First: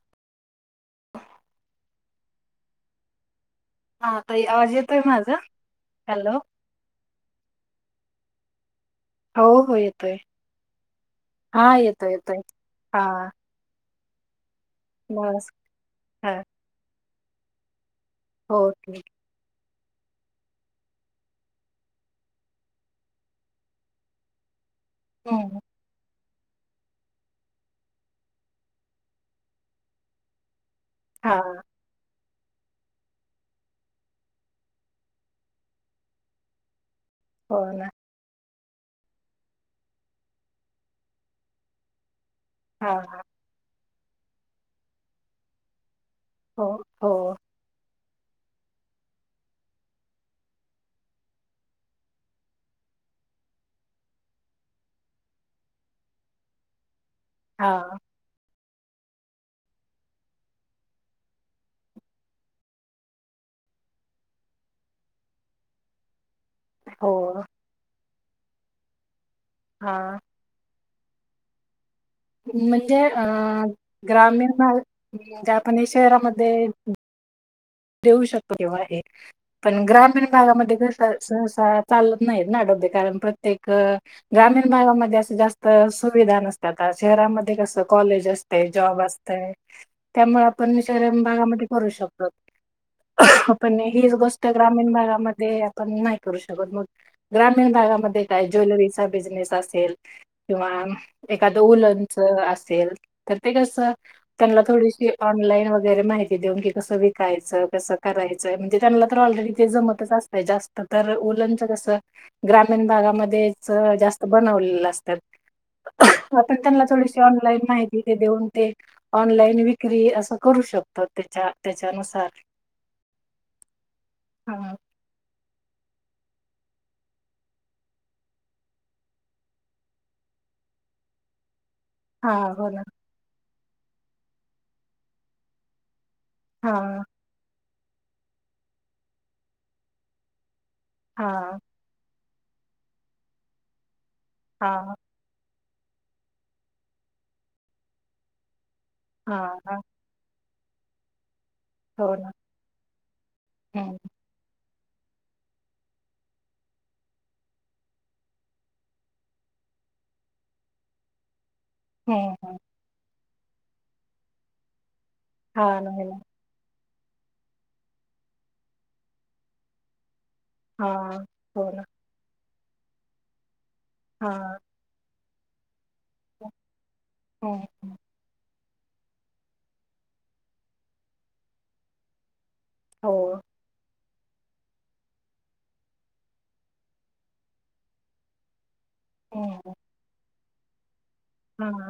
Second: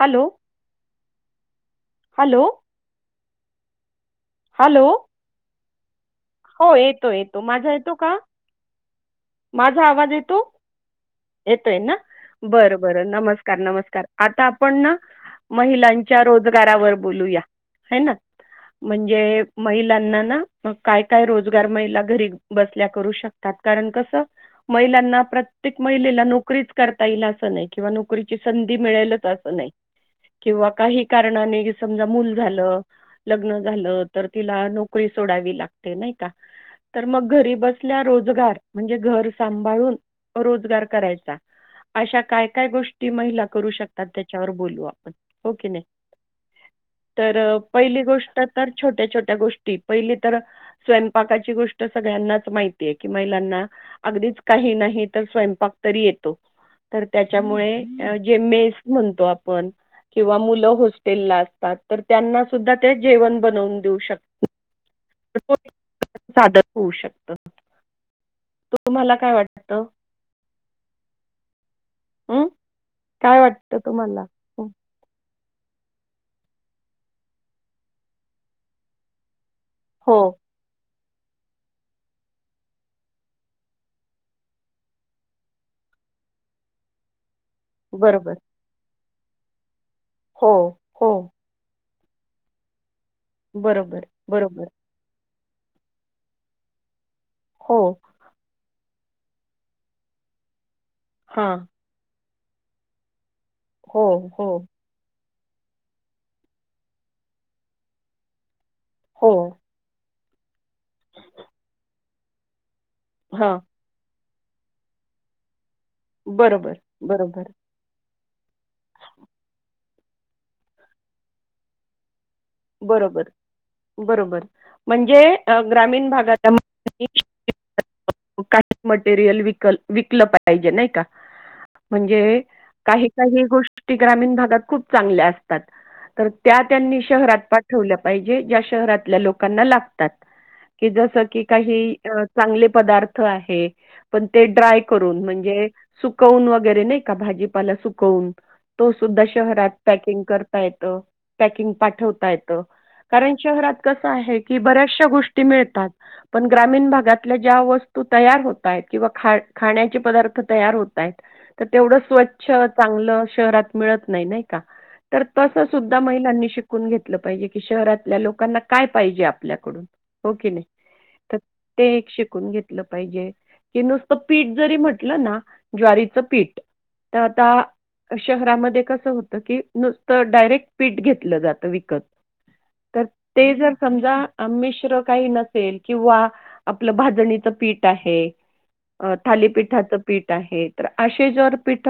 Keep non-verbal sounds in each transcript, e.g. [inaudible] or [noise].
Hello, hello. हा ताई आवाज हॅलो येतोय माझा. हॅलो. हो येतो येतो माझा येतो का? हो हो माझा आवाज येतोय. येतो, हा येतोय ना येतोय. बरं हा बरं नमस्कार नमस्कार! आता आप पण बस महिलांच्या हा रोजगारावर बोलूया है ना हो ठीक म्हणजे? महिलांना ना मग काय? काही रोजगार महिला घरी बसल्या करू शकतात कारण, कस? महिलांना हम्म प्रत्येक महिलेला नोक नोकरीच करता येईल अस नाही. किंवा नोकरीची संधी मिळेलच अस नाही. किंवा काही हा कारणाने समजा मुलं लग्न झालं, तर तिला नोकरी सोडावी लाग ते नाही का? तर मग घरी हो ना बसल्या रोजगार म्हणजे घर सांभाळून रोजगार करायचा अशा काय काय हा गोष्टी महिला करू शकत आ त्याच्यावर बोलू आपण, हो की नाही? हो हो तर पहिली गोष्ट तर तर छोट्या छोट्या गोष्टी. पहिली तर स्वयंपाकाची गोष्ट सगळ्यांनाच माहितीय की, महिलांना अगदीच काही नाही तर स्वयपाक तरी येतो. तर हा त्याच्यामुळे, जे मेस म्हणतो आपण किंवा मुलं होस्टेलला असतात. तर त्यांना सुद्धा ते जेवण बनून देऊ शक साधर होऊ हो शकत. तुम्हाला काय वाट हा. हं, म्हणजे काय अ- वाटतं तुम्हाला? ग्रामीण हं, भा गात. आणी शहरामध्ये देऊ शकते देव आहे. पण हो, ग्रामीण भागामध्ये सहसा चालत नाहीत ना आडोे कारण प्रत्येक ग्रामीण भागामध्ये असे जास्त सुविधा नसतात शहरामध्ये कस कॉलेज बरोबर. असते जॉब असते. तर त्यामुळे हो, आपण हो, विषारम भागामध्ये करू शकतो. हो. पण बरोबर, हीच गोष्ट बरोबर. ग्रामीण भागामध्ये ते आपण नाही करू शकत मग ग्रामीण हो, भागामध्ये काय ज्वेलरीज बिझनेस असेल किंवा हां, एखादं उलन असेल. तर ते कस हो, हो, त्यांना थोडीशी ऑनलाईन वगैरे माहिती देऊन की कसं. करायचं कसं करायचं म्हणजे त्यांला तर हो, ऑलरेडी ते जमतचत. स्त तरच कस ग्रा भागामध्ये हां, जास्त बनवलेलं असतात. अ पण बरोबर, त्यांना थडीशी बरोबर, ऑनलाई माहिती देऊन ते ऑनलाईन विक्री अस करू शकतात त्या त्याच्यानु हा. बरोबर बरोबर हा म्हणजे ग्रामीण भाग मटेरियल विकलं पाहिजे नाही का? हा म्हणजे हो ना काही काही गोष्टी ग्रामीण भागात खूप चांगल्या असतात. तर त्या हा त्यांनी शहरात पाठवलं पाहिजेत शहरातल्या लोकांना लातात कि जसं की हा काही अ चांगले पदार्थ आहे. पण ते ड्राय हा करून म्हणजे सुकवून वगैरे नाही का भाजीपाला सुकवून तो सुद्धा हा शहरात हा पॅकिंग करो. येतो. पॅकिंग हो ना पाठवताय- कारण शहरात हम्म कस आहे? की - बऱ्याचशा गोष्टी मिळतात पण ग्रामीण भागातल्या ज्या वस्तू तयार होतायेत किंवा खाण्याचे पदार्थ तयार होतायेत - तर तेवढं हम्म स्वच्छ हम्म चांगलं- शहरात मिळत नाही. नाही का? तर तसं हा ना सुद्धा हो ना महिलांनी शिक- [unintelligible] पाहिजे की शहरातल्या लोकांना काय पाहिजे आपल्याकडून. हो की नाही? हा तर हो ना ते एक शिकून घेत- लं पाहिजे. की नुसतं हा पीठ जरी म्हटलं ना- ज्वारीचं पीठ. त आता हम्म हम्म शहरामध्ये- कस होत की, नुसतं डायरेक्ट पीठ घेतलं जातं विक- कत. तर, हो - ते जर समजा अन मिश्र काही नसेल किंवा आपलं भाजणीच पीठ आहे- अ हम्म थालीपीठाचं पीठ- आहे तर - असे जवर हा पीठ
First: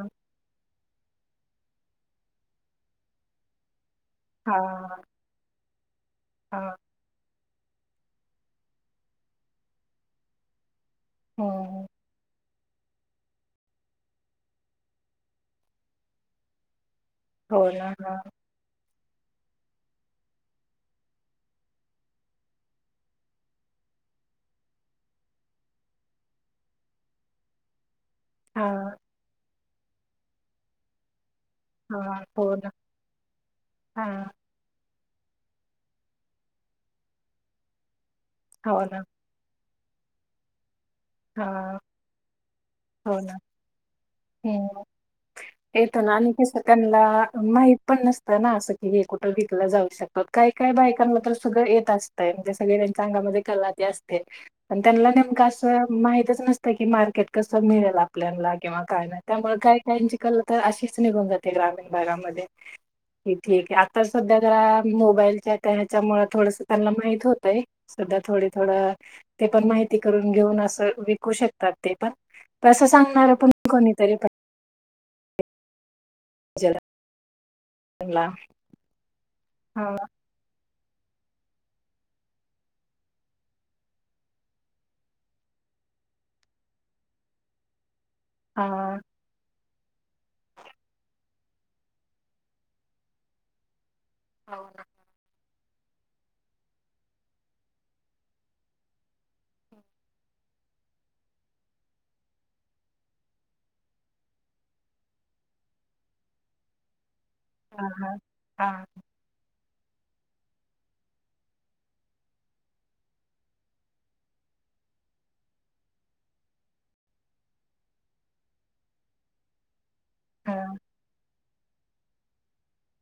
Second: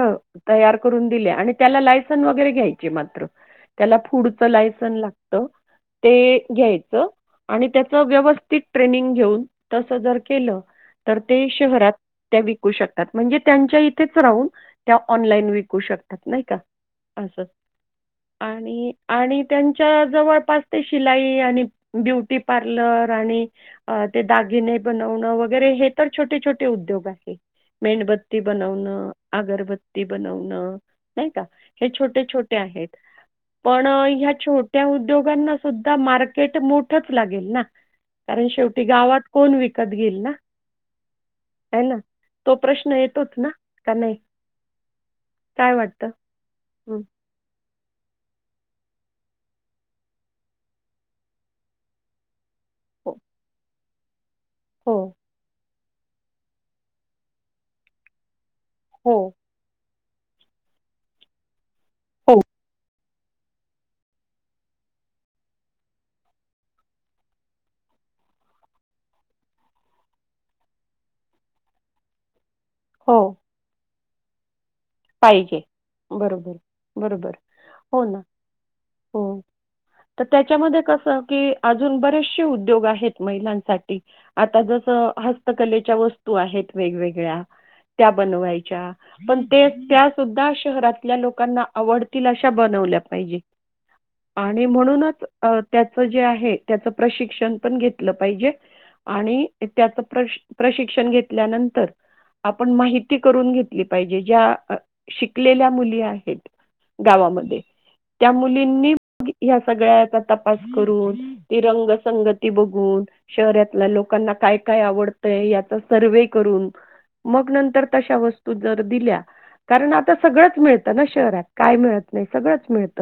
तयार- करून दिल्या आणि त्याला लायसन वगैरे घ्यायचे मात्र - त्याला फूडच हा लायस- सन लागत. ते हा -घ्यायचं. आणि त्याच व्यवस्थित ट्रेनिंग घेऊन. तस जर केलं- तर ते हम्म शहरात त्या व- विकू शकतात म्हणजे त्यांच्या इथेच राहून, त्या ऑनलाइन विकू शकतात. नाही का? अस. हो ना आणि- आणि- त्यांच्या जवळपास ते शिलाई आणि ब्युटी पार्लर आणि ते दागिने बनवण वगैरे हे तर छोटे छोटे उद्योग आहे. मेणबत्- ते हा बनवण. अगरबत्ती- ते बनवण - नाही का? हे हा छोटे हा हो छोटे ना आहेत पण हा ह्या - त्या उद्योगांना सुद्धा मार्केट मोठच लागेल ना. कारण हो शेवटी ना गावात कोण विक [unintelligible] हा हो येतोच ना का नाही? हम् काय येतो वाटतं? ना ते सतनला हं. माह पण नसतं ना असं कि हे कुठं विकलं जाऊ शकत काही काय बायकांना पण सगळं येत असतंय म्हणजे सगळे त्यांच्या हो, अंगामध्ये कला ते अस ते पण हो, त्यांना नेमकां अस. ह. माहितच नसतं की मार्केट कसं मिळेल आपल्याला किंवा काय हो, नाही त्यामुळे का? त्यांची कला तर अशीच निघून जाते ग्रामीण हो. घरामध्ये ठीक आहे आता सध्या जरा मोबाईलच्या त्या ह्याच्यामुळे थोडस त्यांना माहित होतंय सध्या थोडे थोडं ते पण माहिती करून घेऊन अस. विकू शकतात ते पण कसं हो. सांगणार आहे पण को तरी पण पाहिजे. बरोबर बरोबर हो ना त्यांना. हो हा. तर त्याच्यामध्ये कस की अजून बरेचसे उद्योग आहेत महिलांसाठी आता जस हस्तकलेच्या वस्तू आहेत वेगवेगळ्या त्या हा बनवायच्या पण तेच त्या सुद्धा शहरातल्या लोकांना आवडतील अशा बनवल्या पाहिजे. हो आणि ना. म्हणूनच अ त्याचं जे आहे त्याच प्रशिक्षण पण घेतलं पाहिजे आणि त्याच प्रश प्रशिक्षण घेतल्यानंतर आपण माहिती करून घेतली पाहिजे. ज्या शिकलेल्या मुली आहेत. गावामध्ये हा हा. त्या हा. मुलींनी ह्या सगळ्याचा तपास करून ती रंगसंगती बघून शहरातल्या लोकांना काय काय आवडतय याचा सर्व्हे करून मग नंतर तशा वस्तू जर दिल्या [unintelligible] सगळंच हा. मिळतं ना शहरात. काय मिळत नाही सगळंच मिळत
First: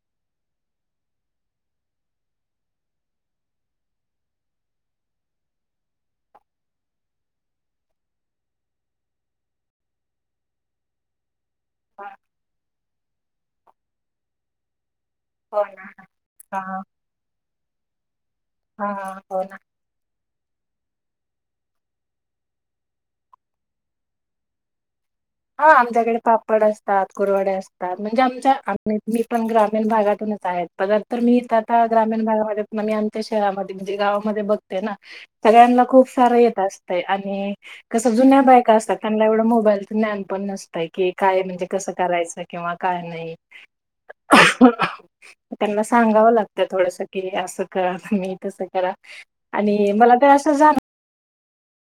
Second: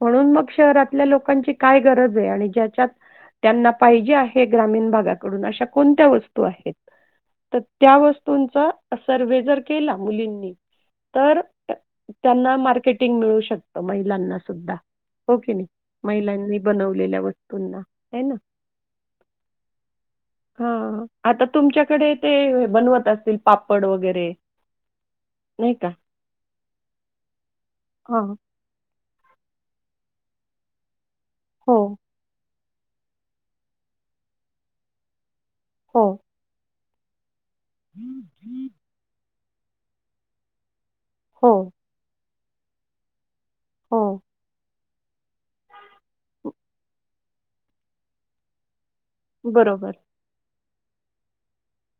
म्हणून मग शहरातल्या लोकांची काय गरज आहे आणि ज्याच्यात त्यांना पाहिजे आहे ग्रामीण भागाकडून अशा कोणत्या वस्तू आहेत तर त्या वस्तूंचा सर्वे जर केला मुलींनी तर हा, त्यांना मार्केटिंग मिळू शक त महिलांना सुद्धा हो की नाही महिलांनी बनवलेल्या वस पुन्हा हे ना. हा हा हो ना. हा आता तुमच्याकडे ते बनवत असतील. पापड वगैरे हा नाही का आमच्याकडे पापड असतात, कुरवडे असतात, म्हणजे हां आमच्या आम्ही मी पण ग्रामीण भागातूनच आहे पदर हो [unintelligible] म मी आमच्या शहरामध्ये म्हणजे गावामध्ये बघते ना सगळ्यांना हो खूप सारं येत असत. ते आणि कसं जुन्या बायका असतात. त्यांना एवढं मोबाईल ज्ञानपण नस तय की काय हो म्हणजे कसं करायचय. किंवा काय नाही. हो. त्यांना सांगावं ब लागतं थोडस की असं करा तुम्ही तसं करा. बरोबर आणि मला तर असं जाण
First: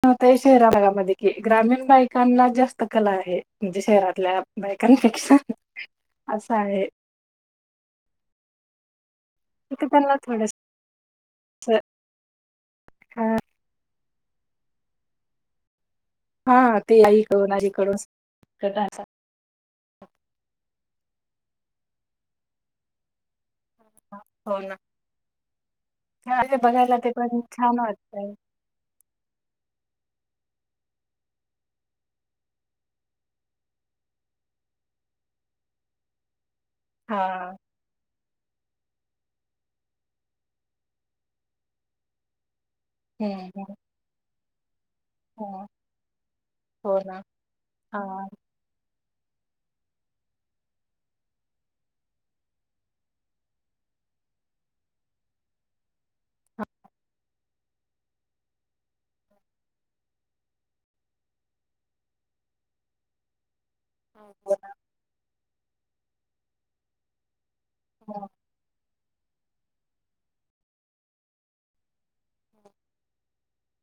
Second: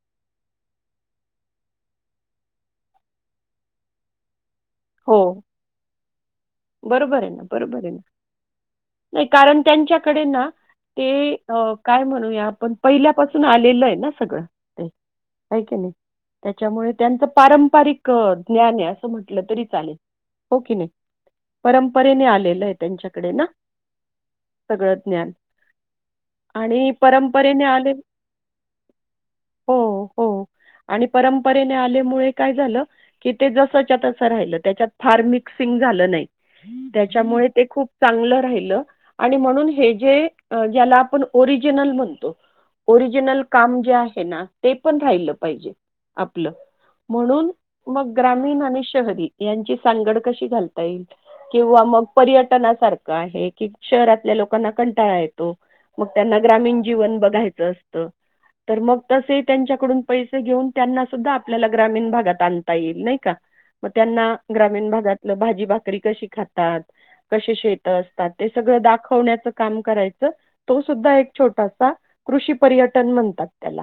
[unintelligible] शहरा भागामध्ये कि ग्रामीण बायकांना जास्त कला आहे. म्हणजे शहरातल्या हो बायकांपेक्षा. असं आहे बरोबर आहे ना बरोबर आहे ना. नाही कारण तर त्यांना त्यांच्याकडे ना थोडस ते अ काय म्हणूया आपण पहिल्यापासून आलेल आहे ना. सगळं ते होय कि नाही. हा त्याच्यामुळे ते त्यांच आईकडून आजीकडून पारंपरिक ज्ञान आहे असं म्हटलं तरी चालेल हो की नाही. परंपरेने आलेलं आहे त्यांच्याकडे ना हो ना सगळं ज्ञान, ते आणि बघायला ते पण परंपरेने छान आले वाटतय हो. हो आणि परंपरेने आल्यामुळे काय झालं. की ते जसच्या तसं राहिलं त्याच्यात फार मिक्सिंग झालं नाही. त्याच्यामुळे हा ते खूप चांगलं राहिलं, आणि म्हणून हे जे ज्याला आपण ओरिजनल म्हणतो. ओरिजिनल हम्म काम जे आहे ना. ते पण राहिलं हम्म पाहिजे आपलं हो ना म्हणून हा मग ग्रामीण आणि शहरी यांची सांगड कशी घालता येईल. किंवा मग पर्यटनासारखं आहे कि शहरातल्या लोकांना कंटाळा येतो. मग त्यांना हा ग्रामीण जीवन बघायचं असतं. तर मग तसे त्यांच्याकडून पैसे घेऊन त्यांना सुद्धा आपल्याला ग्रामीण भागात आणता येईल नाही का मग त्यांना हो ना ग्रामीण भागातलं भाजी भा करी कशी खातात. शेत असतात ते सगळं दा खवण्याच काम करायच, तो सुद्धा एक छोटासा कृषी पर्यटन म्हणतात त्याला.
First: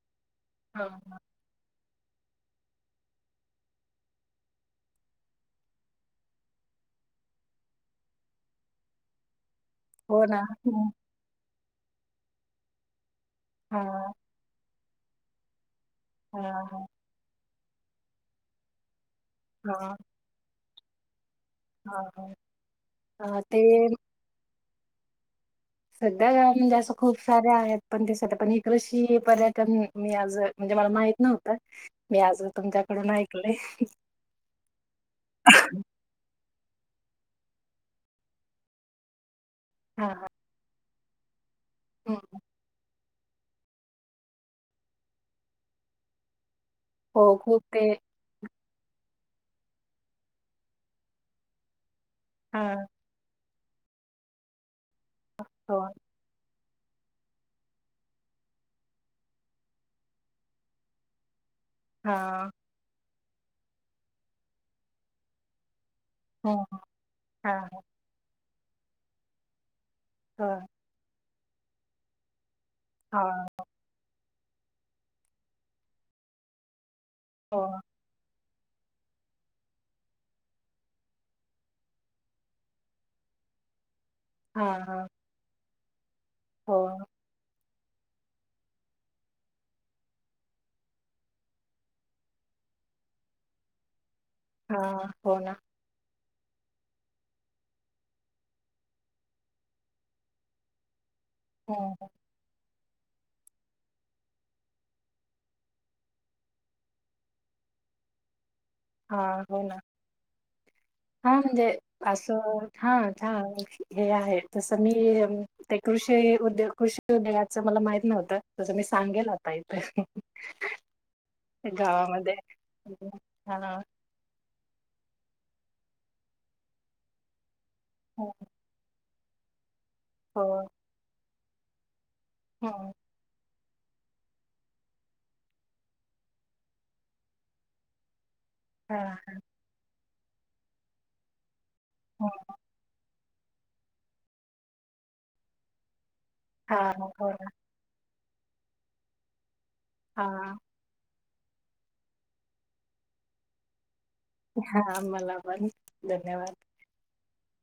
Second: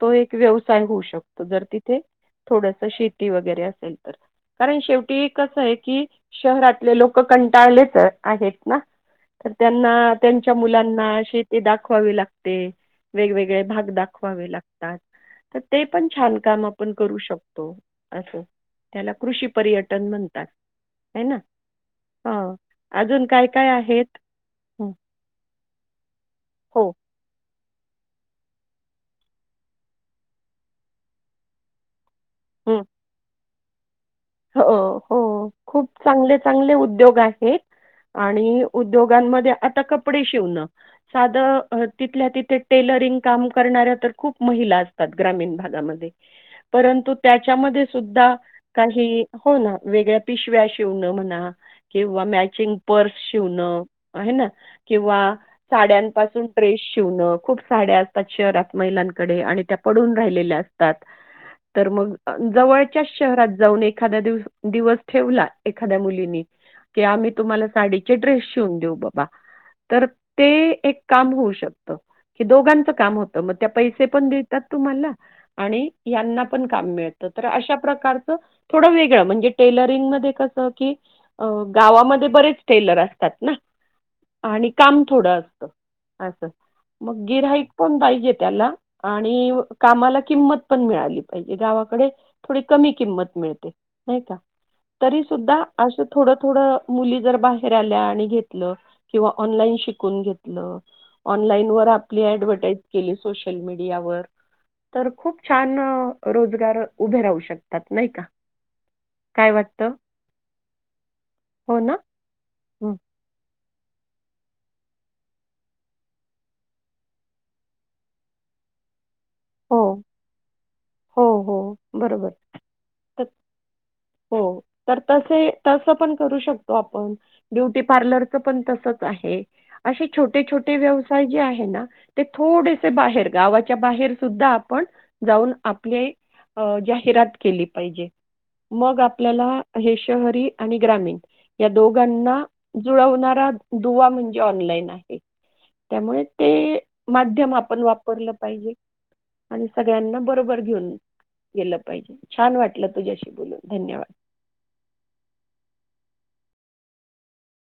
तो एक व्यवसाय हा होऊ शकतो जर ती थे थोडस शेती वगैरे असेल तर, कारण शेवटी कस आहे की. शहरातले लोक कंटाळलेच ह आहेत ना. तर त्यांना हो ना त्यांच्या मुलांना शे ती दाखवावी लागते वेगवेगळे हा भाग दाखवावे लाग तात त ते पण छान हा काम आपण करू शक तो असं. त्याला कृषी पर्यटन म्हणतात. आहे ना. ह हां ह ह ते. हूं! सध्या म्हणजे असं खूप सारे आहेत. [unintelligible] पर्यटन मी आज म्हणजे मला माहित नव्हतं. मी आज तुमच्याकडून ऐकलंय. ठीक [unintelligible] हो हो खूप चांगले चांगले उद्योग आहेत आणि उद्योगांमध्ये. आता हा कपडे हा शिवण साध अ तिथल्या हम्म. तिथे टेलरिंग. काम करणाऱ्या तर खूप महिला असतात ग्रामीण भागमध्ये. परंतु हो खूप त्याच्यामध्ये ते सुद्धा. ह हो ना वेगळ्या पिशव्या शिवण म्हणा किंवा हा मॅचिंग पर्स. शिवण आहे ना. किंवा हो साड्यांपासून ड्रेस शिवणं, खूप साड्या असतात शहरात महिलांकडे, आणि त्या पडून राहिलेल्या असतात तर मग हा जवळच्याच शहरात जाऊन एक. एखाद्या दि दिवस ठेवला. एखा्या मुलिनी हो आम्ही हा तुम्हा साडी ड्रेस. शिवून देऊ बाबा तर ते हा एक काम होऊ श शकतो कि दोघांच काम हा होतं मग त्या पैसे पण द तुम्हाला आणि यांना पण काम मिळत. तर हो अशा प्रकारचं थोडं वेगळं म्हणजे टेलरिंग मध्ये कस की गावामध्ये बरेच टेलर असतात ना. हा आणि काम हा थोडं. असं हो मग गिरई पण पाहिजे त्याला आणि कामाला किंमत पण मिळाली पाहिजे गावाकडे थोडी कमी किंमत मिळते. नाही का हा तरी हो ना सुद्धा अस. थोड थोड मुली जर बाहेर आल्या आणि घेतलं किंवा ऑनलाईन शिकून घेतलं. ऑनलाईन वर हो आपली ऍडव्हटाईज केली सोशल मीडियावर तर खूप छान रोजगार उभे राहू शकतात नाही का. हा काय हो ना वाटतं हा म्हणजे हो ना असो हं. हा. हे आहे तसं मी ते कृषी उद्योग कृषी उद्योगाचं मला माहित नव्हतं तसं मी सांगेल. हो हो हो य बरोबर गावामध्ये त तस पण करू शकतो आपण ब्युटी पार्लरचं पण तसं. आहे. असे छोटे हो छोटे व्यवसाय जे आहेत. ह ना. ते थोडेसे हो बाहेर गावा त्या बाहेर सुद्धा आपण जाऊ जाहिरात केली पाहिजे. हा मग आपल्याला हे शहरी आणि ग्रामीण या हा दोघांना जुळवणार. म्हणजे ऑनलाईन आहे त्यामुळे ते हो ना माध्यम आपण वाप वापरल पाहिजे. आणि सगळ्यांना हा बरोबर घेऊन. गेलं पाहिजे छान वाटलं तुझ्याशी बोलून धन्यवाद हा मला पण धन्यवाद